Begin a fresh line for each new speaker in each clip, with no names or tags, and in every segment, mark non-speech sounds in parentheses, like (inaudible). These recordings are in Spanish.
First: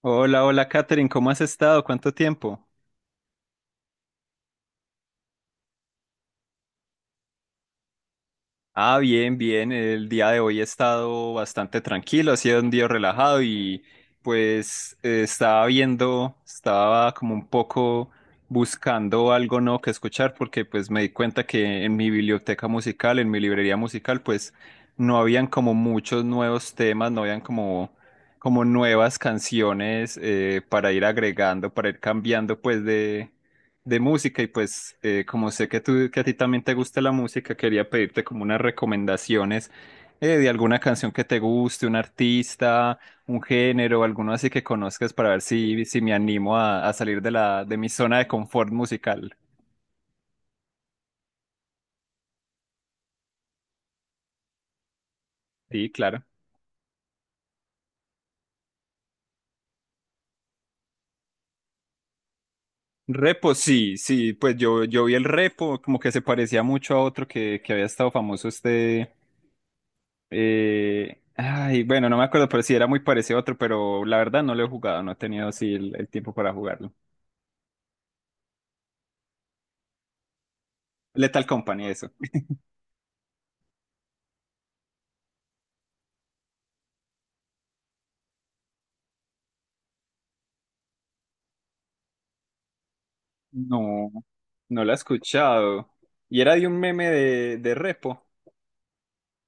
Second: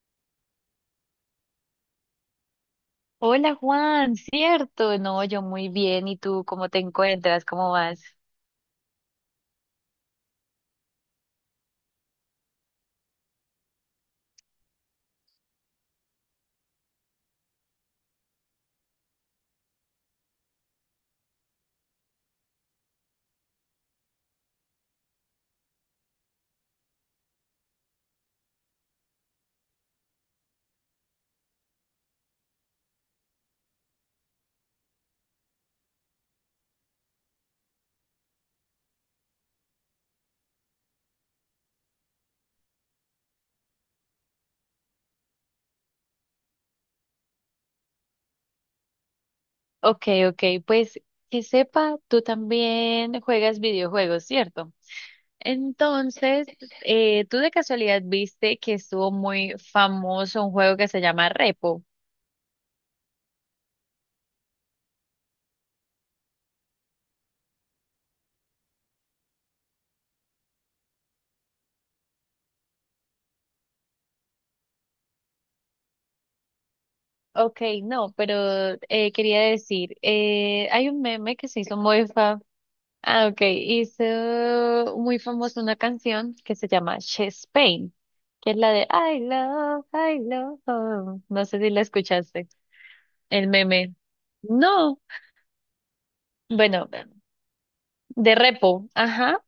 Hola, hola Katherine, ¿cómo has estado? ¿Cuánto tiempo?
Hola Juan, cierto, no, yo muy bien, ¿y tú cómo te encuentras? ¿Cómo vas?
Ah, bien, bien. El día de hoy he estado bastante tranquilo, ha sido un día relajado y pues estaba viendo, estaba como un poco buscando algo nuevo que escuchar, porque pues me di cuenta que en mi biblioteca musical, en mi librería musical, pues no habían como muchos nuevos temas, no habían como, como nuevas canciones para ir agregando, para ir cambiando pues de música. Y pues como sé que tú, que a ti también te gusta la música, quería pedirte como unas recomendaciones de alguna canción que te guste, un artista, un género, alguno así que conozcas, para ver si, si me animo a salir de la, de mi zona de confort musical.
Ok, ok, pues que sepa, tú también juegas videojuegos, ¿cierto?
Sí, claro.
Entonces, ¿tú de casualidad viste que estuvo muy famoso un juego que se llama Repo?
Repo, sí, sí, pues yo vi el repo, como que se parecía mucho a otro que había estado famoso este, ay, bueno, no me acuerdo, pero sí era muy parecido a otro, pero la verdad no lo he jugado, no he tenido así el tiempo para jugarlo.
Ok, no, pero quería decir, hay un meme
Lethal
que se hizo
Company,
muy
eso.
famoso.
(laughs)
Ah, ok. Hizo muy famosa una canción que se llama She's Pain, que es la de I love. You". No sé si la escuchaste. El meme.
No, no la he
No.
escuchado. ¿Y era de un
Bueno,
meme de Repo?
de repo. Ajá.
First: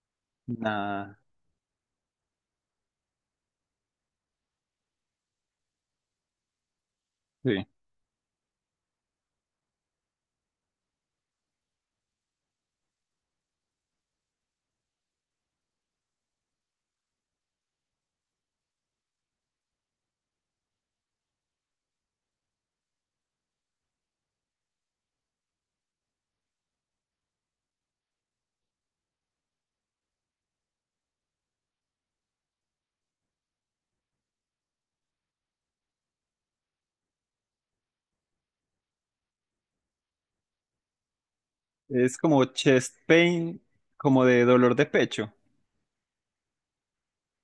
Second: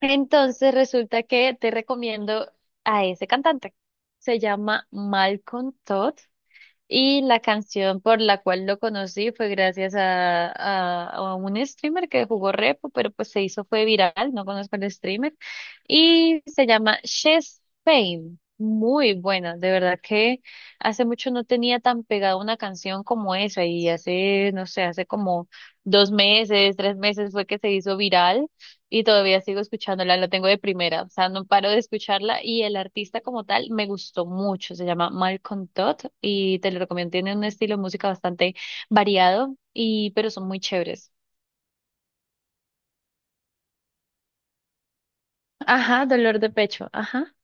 Entonces
Nah,
resulta que te recomiendo a ese cantante. Se llama Malcolm Todd. Y la
sí.
canción por la cual lo conocí fue gracias a un streamer que jugó repo, pero pues se hizo, fue viral, no conozco el streamer. Y se llama Chess Fame. Muy buena, de verdad que hace mucho no tenía tan pegada una canción como esa y hace, no sé, hace como dos meses, tres meses fue que se hizo viral y todavía sigo escuchándola, la tengo de primera, o sea, no paro de escucharla y el artista como tal me gustó mucho, se llama Malcolm Todd y te lo recomiendo, tiene un estilo de música bastante variado y pero son muy chéveres.
Es como chest pain, como de dolor de pecho.
Ajá, dolor de pecho, ajá.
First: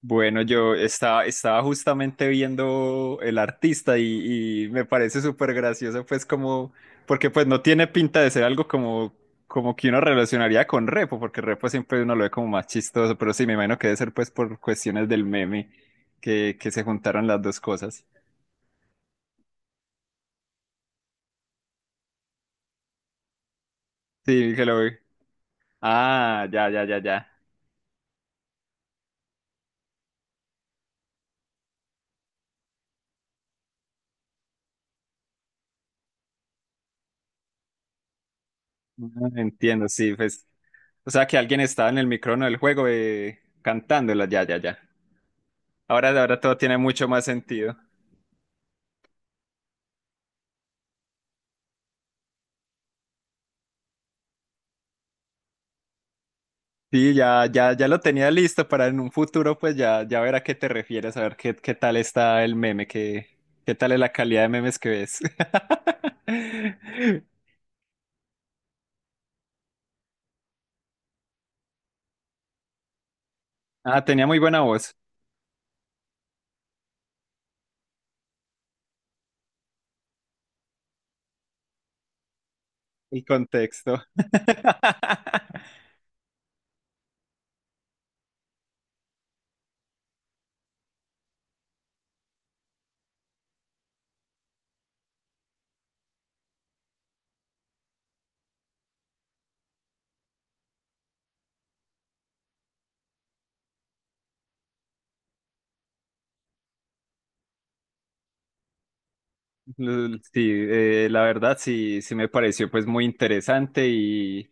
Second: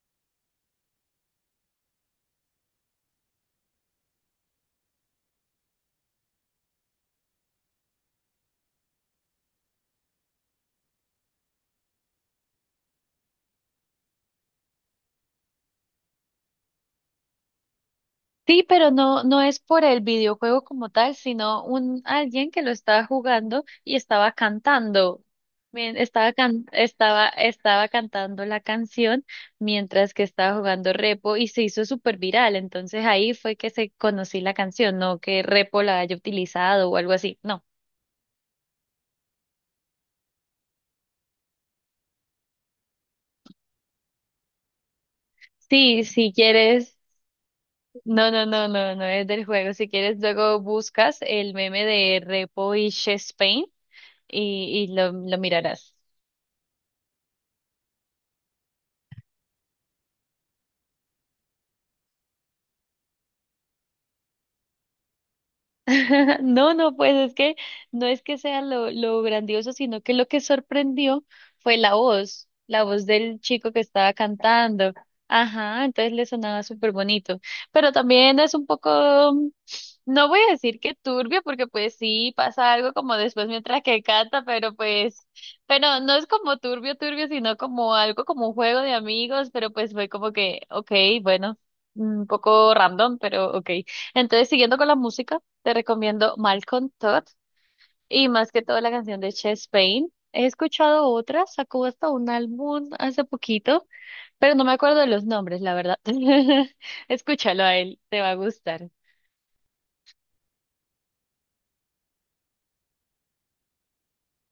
Bueno, yo estaba, estaba justamente viendo el artista y me parece súper gracioso, pues como, porque pues no tiene pinta de ser algo como, como que uno relacionaría con Repo, porque Repo siempre uno lo ve como más chistoso, pero sí, me imagino que debe ser pues por cuestiones del meme que se juntaron las dos cosas.
Sí, pero no, no es por el videojuego como tal, sino un alguien que lo estaba jugando y estaba
Sí, que lo vi.
cantando.
Ah, ya, ya, ya, ya.
Estaba cantando la canción mientras que estaba jugando Repo y se hizo súper viral. Entonces ahí fue que se conocí la canción, no que Repo la haya utilizado o algo así. No.
Ah, entiendo, sí, pues. O sea, que alguien estaba en el micrófono del juego cantándola, ya, ya, ya.
Sí,
Ahora,
si
ahora todo tiene
quieres.
mucho más sentido.
No, no, no, no, no es del juego. Si quieres, luego buscas el meme de Repo y Chess Pain y lo mirarás.
Sí, ya, ya, ya lo tenía listo para en un futuro, pues ya, ya ver a qué te refieres, a ver qué, qué tal está el meme, qué, qué tal es la calidad de memes que ves.
(laughs) No, no, pues
(laughs)
es que no es que sea lo grandioso, sino que lo que sorprendió fue la voz del chico que
Ah,
estaba
tenía muy buena
cantando.
voz,
Ajá, entonces le sonaba súper bonito. Pero también es un poco, mm, no voy a decir que turbio, porque pues sí pasa algo como
el
después mientras
contexto.
que canta, pero pues,
(laughs)
pero no es como turbio, turbio, sino como algo como un juego de amigos, pero pues fue como que, ok, bueno, un poco random, pero ok. Entonces, siguiendo con la música. Te recomiendo Malcolm Todd y más que todo la canción de Chess Pain. He escuchado otras, sacó hasta un álbum hace poquito, pero no me acuerdo de los nombres, la verdad. (laughs) Escúchalo a él, te va a gustar.
Sí, la verdad sí, sí me pareció pues muy interesante, y,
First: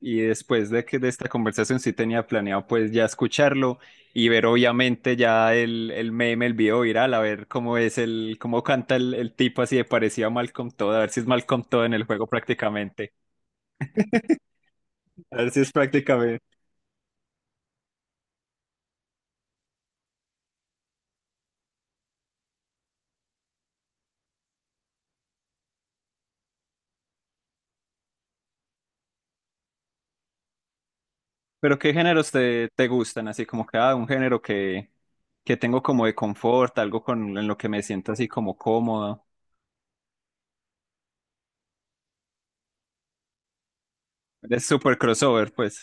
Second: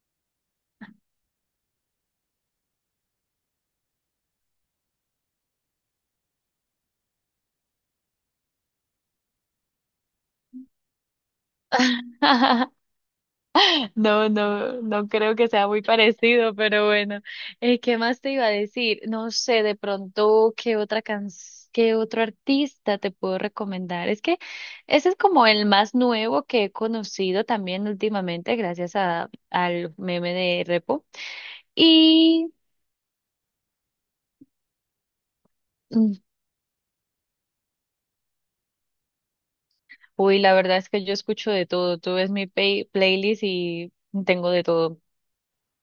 y después de que de esta conversación sí tenía planeado pues ya escucharlo y ver obviamente ya el meme, el video viral, a ver cómo es el, cómo canta el tipo así de parecido a Malcolm Todd, a ver si es Malcolm Todd en el juego
(laughs)
prácticamente.
No,
(laughs)
no, no creo
A
que
ver si
sea
es
muy
prácticamente.
parecido, pero bueno. ¿Qué más te iba a decir? No sé, de pronto, ¿qué otro artista te puedo recomendar? Es que ese es como el más nuevo que he conocido también últimamente, gracias al meme de Repo.
Pero ¿qué géneros
Y,
te, te gustan? Así como que ah, un género que tengo como de
mm,
confort, algo con en lo que me siento así como cómodo.
uy, la verdad es que yo escucho de todo. Tú ves mi playlist y tengo de
Es súper
todo.
crossover, pues.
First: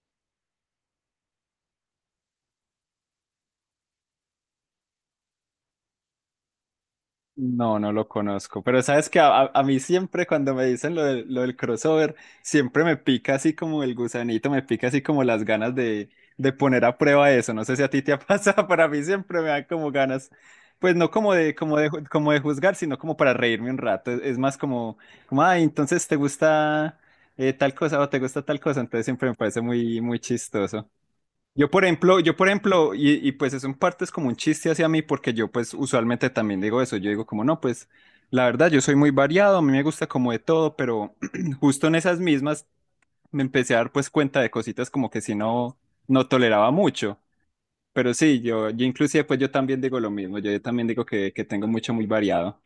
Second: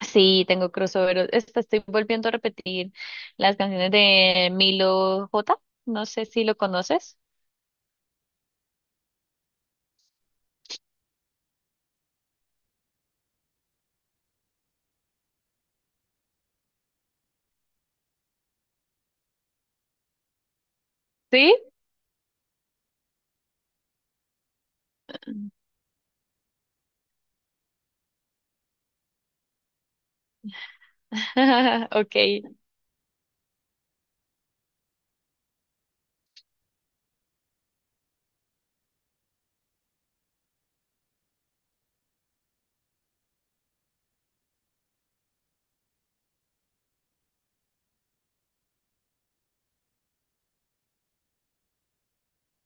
Sí, tengo crossover. Esta estoy volviendo a repetir las canciones de Milo J. No sé si lo conoces.
No, no lo conozco. Pero sabes que a, a mí siempre cuando me dicen lo del crossover, siempre me pica así como el gusanito, me pica así como las ganas de poner a prueba eso. No sé si a ti te ha (laughs) pasado, para mí siempre me dan como ganas, pues no como de,
¿Sí?
como de, como de juzgar, sino como para reírme un rato. Es más como, como, ay, entonces te gusta tal cosa o te gusta tal cosa. Entonces siempre me parece muy, muy chistoso.
(laughs) Ok.
Yo, por ejemplo, y pues eso en parte es como un chiste hacia mí, porque yo pues usualmente también digo eso, yo digo como no, pues la verdad yo soy muy variado, a mí me gusta como de todo, pero (clears throat) justo en esas mismas me empecé a dar pues cuenta de cositas como que si no, no toleraba mucho, pero sí, yo inclusive pues yo también digo lo mismo, yo también digo que tengo mucho muy variado.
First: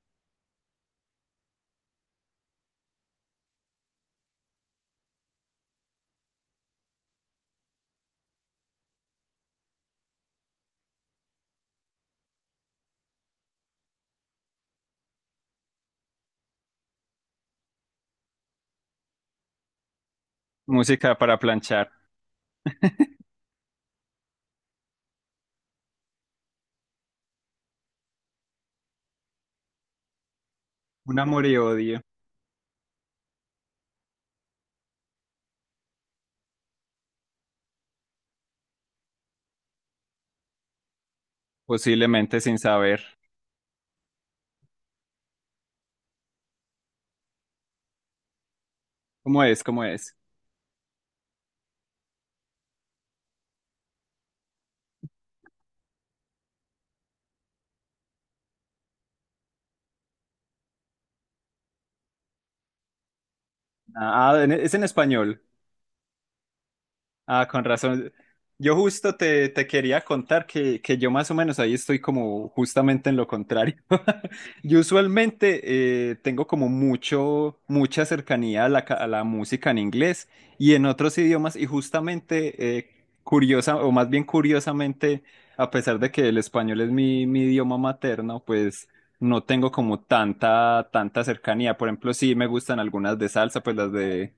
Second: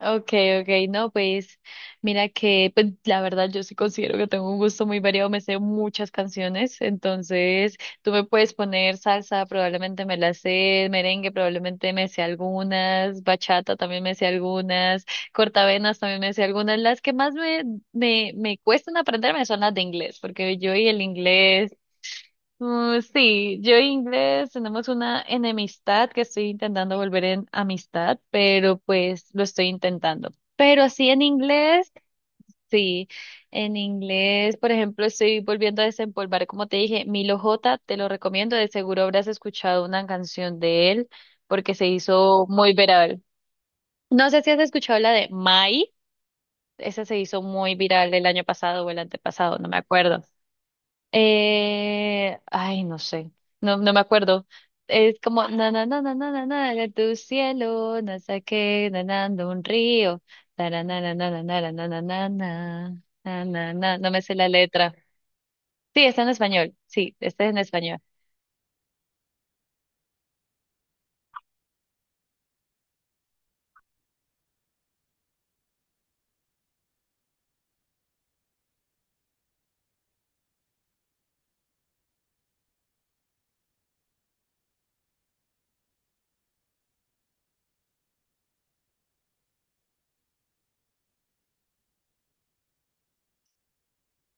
Okay, okay, no, pues mira que pues, la verdad yo sí considero que tengo un gusto muy variado, me sé muchas canciones, entonces tú me puedes poner salsa, probablemente me la sé, merengue probablemente me sé algunas, bachata también me sé algunas, cortavenas también me sé algunas, las que más me cuestan aprenderme son las de inglés, porque yo y el
Música para
inglés.
planchar,
Sí, yo e inglés tenemos una enemistad que estoy intentando volver en amistad, pero pues lo estoy intentando. Pero
un amor y odio,
sí, en inglés, por ejemplo, estoy volviendo a desempolvar, como te dije, Milo J, te lo recomiendo, de seguro habrás escuchado una canción de él porque se
posiblemente
hizo
sin
muy
saber,
viral. No sé si has escuchado la de Mai, esa se hizo muy viral el año pasado o el
¿cómo
antepasado,
es?
no me
¿Cómo es?
acuerdo. Ay, no sé, no, no me acuerdo. Es como na na na na na na na de tu cielo, no sé qué, nanando un río, tara, na na na na na na na na na na na na no me
Ah,
sé
ah,
la
es en
letra.
español.
Sí, está en español, sí, está
Ah,
en
con
español.
razón. Yo justo te, te quería contar que yo más o menos ahí estoy como justamente en lo contrario. (laughs) Yo usualmente tengo como mucho, mucha cercanía a la, a la música en inglés y en otros idiomas, y justamente curiosa, o más bien curiosamente, a pesar de que el español es mi, mi idioma materno, pues no tengo como tanta, tanta cercanía. Por ejemplo, sí me gustan algunas de salsa, pues las de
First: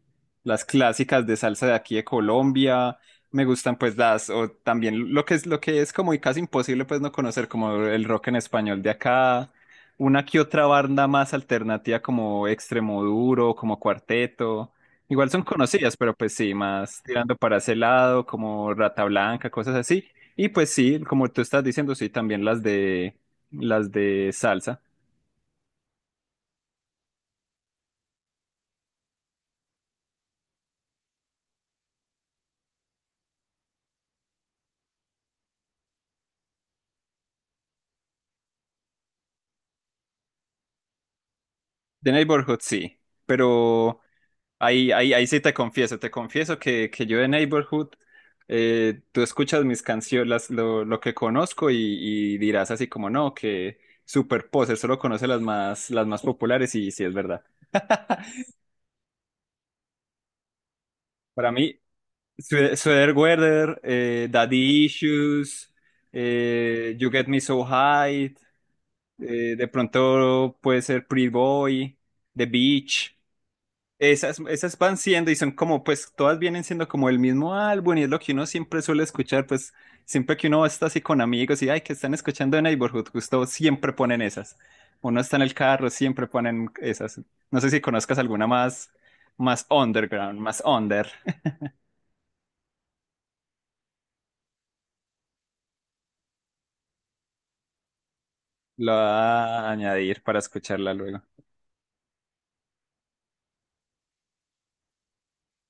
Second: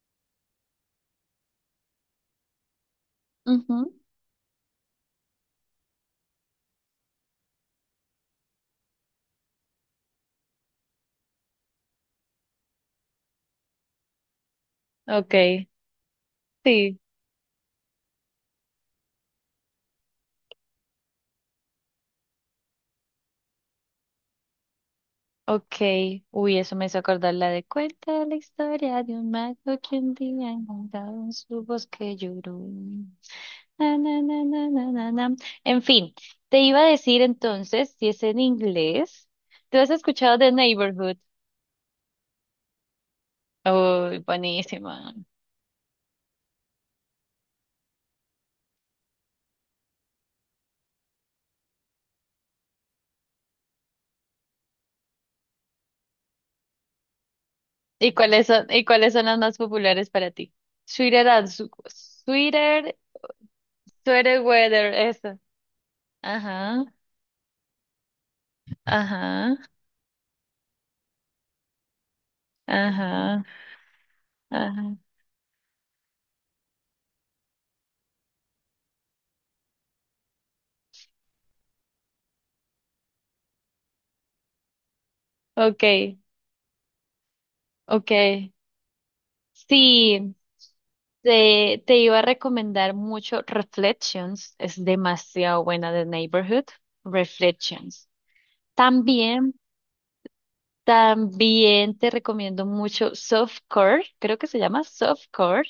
las clásicas de salsa de aquí de Colombia, me gustan
Ujú.
pues las, o también lo que es como y casi imposible pues no conocer como el rock en español de acá, una que otra banda más alternativa como Extremoduro, como Cuarteto, igual son
Okay,
conocidas, pero pues sí,
sí,
más tirando para ese lado, como Rata Blanca, cosas así, y pues sí, como tú estás diciendo, sí, también las de salsa.
okay. Uy, eso me hizo acordar la de cuenta la historia de un mago que un día encontrado en su bosque lloró. Na, na, na, na, na, na, na. En fin, te iba a decir entonces, si es en inglés, ¿tú has escuchado The Neighborhood?
The Neighborhood sí, pero...
Oh,
Ahí, ahí,
buenísima.
ahí sí te confieso que yo de Neighborhood, tú escuchas mis canciones, lo que conozco, y dirás así como no, que Super Poser solo conoce las más populares, y sí es verdad.
Y cuáles son las más populares para ti?
Para mí,
Sweeter,
Sweatweather,
Sweater
Daddy
Weather, eso.
Issues,
Ajá,
You Get Me So High,
ajá,
de pronto puede ser Pretty Boy, The Beach.
ajá,
Esas, esas
ajá.
van siendo y son como, pues todas vienen siendo como el mismo álbum, y es lo que uno siempre suele escuchar, pues siempre que uno está así con amigos y, ay, que están escuchando de Neighborhood, justo siempre ponen esas. Uno está en el carro,
Okay,
siempre ponen esas. No sé si conozcas alguna
ok.
más, más
Sí,
underground, más under.
te iba a recomendar mucho Reflections, es demasiado buena de Neighborhood. Reflections.
(laughs) Lo voy
También,
a añadir para escucharla luego.
también te recomiendo mucho Softcore, creo que se llama Softcore,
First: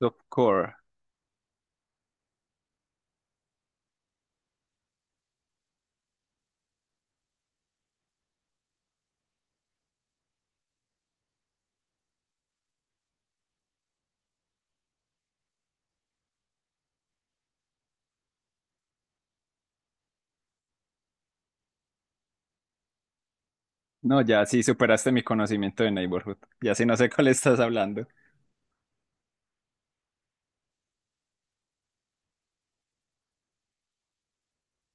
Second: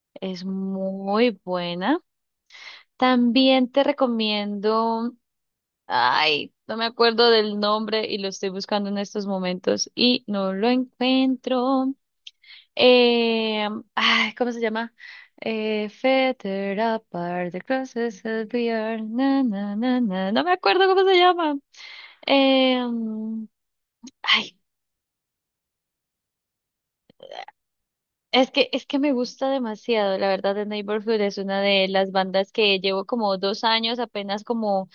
Top
es
core.
muy buena. También te recomiendo, ay, no me acuerdo del nombre y lo estoy buscando en estos momentos y no lo encuentro. Eh, ay, ¿cómo se llama? Fetter apart, the crosses that we are, na, na, na, na. No me acuerdo cómo se llama. Eh, mm,
No, ya
ay,
sí superaste mi conocimiento de Neighborhood. Ya sí no sé cuál estás hablando.
es que me gusta demasiado, la verdad, The Neighborhood es una de las bandas que llevo como dos años apenas como,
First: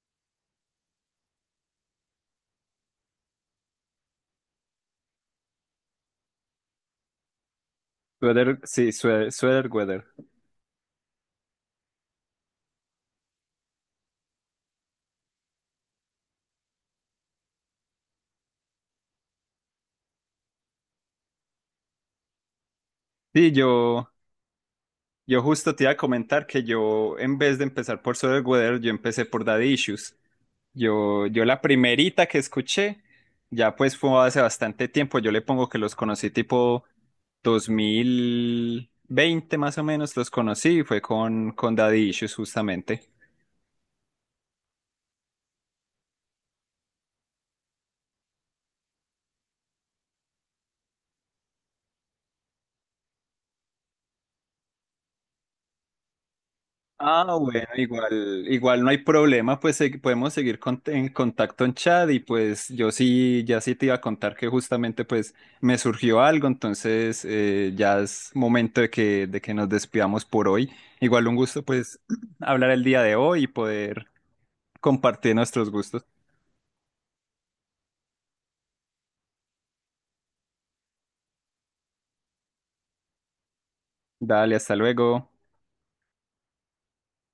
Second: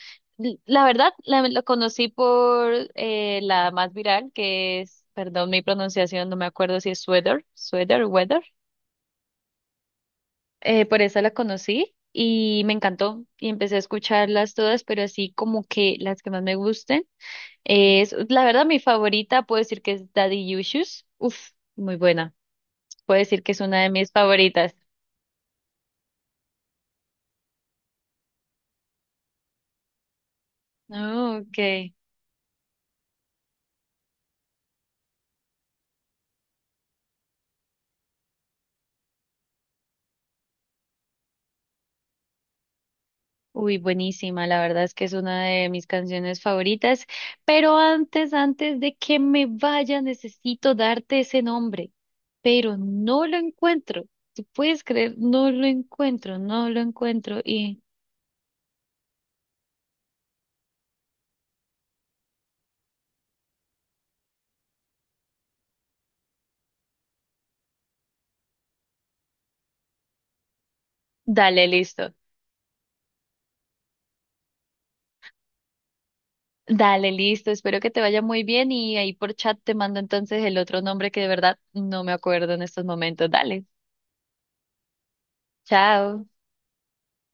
la verdad, la conocí por la más viral, que es, perdón mi pronunciación, no me acuerdo si es Weather,
Sweater, sí, sweater, sweater weather.
por esa la conocí y me encantó y empecé a escucharlas todas, pero así como que las que más me gusten es, la verdad, mi favorita puedo decir que es Daddy Issues. Uf, muy buena. Puedo decir
Sí,
que es una de
yo.
mis favoritas.
Yo justo te iba a comentar que yo, en vez de empezar por Sweater Weather, yo empecé por Daddy Issues. Yo,
Oh,
yo la
ok.
primerita que escuché, ya pues fue hace bastante tiempo, yo le pongo que los conocí tipo 2020 más o menos, los conocí y fue con Daddy Issues justamente.
Uy, buenísima. La verdad es que es una de mis canciones favoritas. Pero antes, antes de que me vaya, necesito darte ese nombre. Pero no lo encuentro. ¿Tú puedes creer? No lo encuentro, no lo
Ah,
encuentro.
bueno,
Y
igual, igual no hay problema, pues podemos seguir en contacto en chat, y pues yo sí, ya sí te iba a contar que justamente pues me surgió algo, entonces ya es momento de que nos despidamos por hoy. Igual un gusto
dale,
pues
listo.
(clears throat) hablar el día de hoy y poder compartir nuestros gustos.
Dale, listo. Espero que te vaya muy bien y ahí por chat te mando entonces el otro nombre que de verdad no me acuerdo en estos momentos. Dale.
Dale, hasta luego.
Chao.